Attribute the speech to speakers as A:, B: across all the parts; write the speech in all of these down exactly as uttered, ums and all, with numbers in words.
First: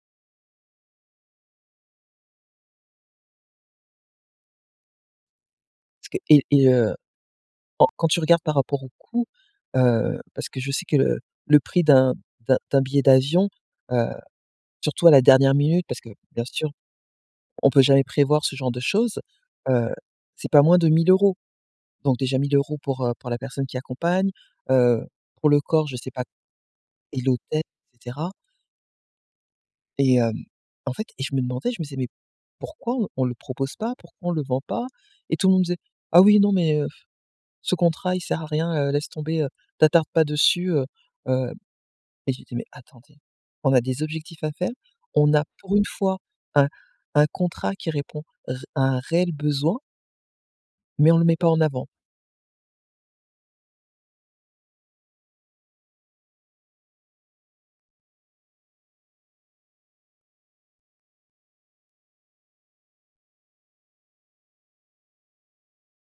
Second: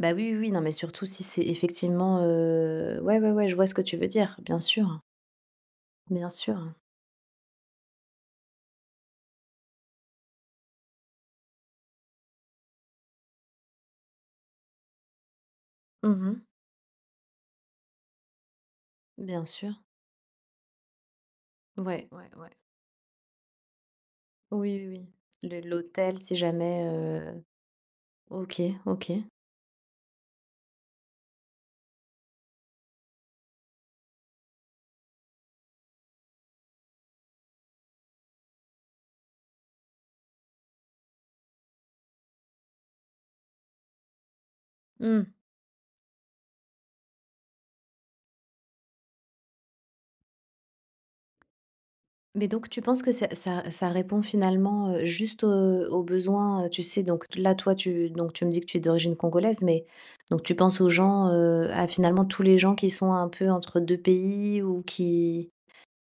A: Bah oui, oui, oui, non, mais surtout si c'est effectivement, heu ouais, ouais, ouais, je vois ce que tu veux dire, bien sûr.
B: Parce que
A: Bien
B: et et
A: sûr.
B: heu, quand quand tu regardes par rapport au coût, heu, parce que je sais que le le prix d'un d'un d'un billet d'avion, heu, surtout à la dernière minute, parce que
A: Mmh
B: bien
A: mh.
B: sûr, on peut jamais prévoir ce genre de choses,
A: Bien sûr.
B: heu, c'est pas moins de mille euros.
A: Ouais,
B: Donc
A: ouais,
B: déjà
A: ouais.
B: mille euros pour, heu, pour la personne qui accompagne,
A: Oui,
B: heu,
A: oui, oui,
B: pour le
A: le
B: corps, je sais
A: l'hôtel,
B: pas
A: c'est jamais,
B: et
A: heu
B: l'hôtel, et cetera.
A: OK, OK.
B: Et hem en fait et je me demandais, je me disais: «Mais pourquoi on le propose pas? Pourquoi on le vend pas?». Et tout le monde disait: «Ah oui, non mais, heu, pff. Ce contrat il sert à rien, heu, laisse tomber, heu, t'attarde pas dessus heu, heu». Et je lui dis: «Mais attendez, on a des objectifs à faire, on
A: Mmh.
B: a pour une fois un un contrat qui répond ré à un réel besoin» «mais on le met pas en avant.»
A: Mais donc tu penses que ça ça ça répond finalement, heu, juste, heu, aux besoins, heu, tu sais, donc là, toi tu donc tu me dis que tu es d'origine congolaise, mais donc tu penses aux gens heu, à finalement tous les gens qui sont un peu entre deux pays, ou qui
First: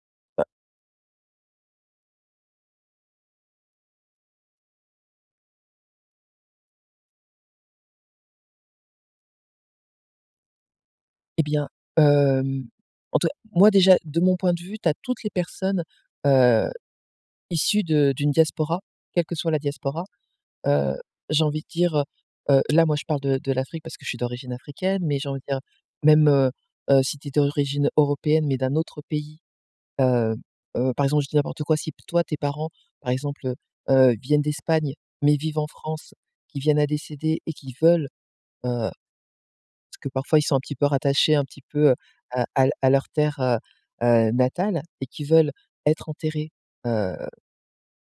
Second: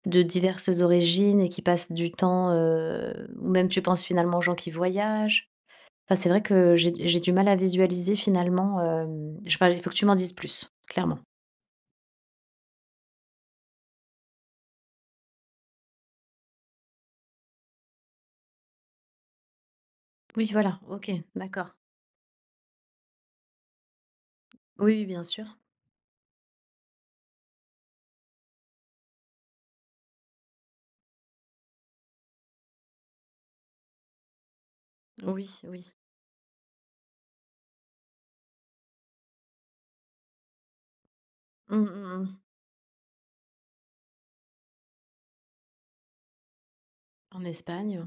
A: de diverses origines et qui passent du temps heu, ou même tu penses finalement aux gens qui voyagent? Enfin c'est vrai que j'ai d j'ai du mal à visualiser finalement, hem je sais pas il faut que tu m'en dises plus. Clairement.
B: Eh bien, hem, en tous cas moi déjà, de mon point de vue, tu as toutes les personnes, heu, issues de d'une diaspora, quelle que soit la diaspora.
A: Oui, voilà,
B: Heu,
A: OK.
B: j'ai envie de
A: D'accord.
B: dire, heu heu, là moi je parle de de l'Afrique parce que je suis d'origine
A: Oui,
B: africaine,
A: oui,
B: mais
A: bien
B: j'ai envie de
A: sûr.
B: dire, même heu, heu, si tu es d'origine européenne, mais d'un autre pays. Heu, heu, par exemple, je dis n'importe quoi, si toi tes parents, par exemple, heu, heu, viennent d'Espagne, mais
A: Oui,
B: vivent en
A: oui.
B: France, qu'ils viennent à décéder et qu'ils veulent, heu, parce que parfois ils sont un petit peu rattachés, un petit
A: Mmh,
B: peu, heu,
A: mmh, mmh.
B: à à l à leur terre, heu, heu, natale et qui veulent être enterrés, heu
A: En Espagne.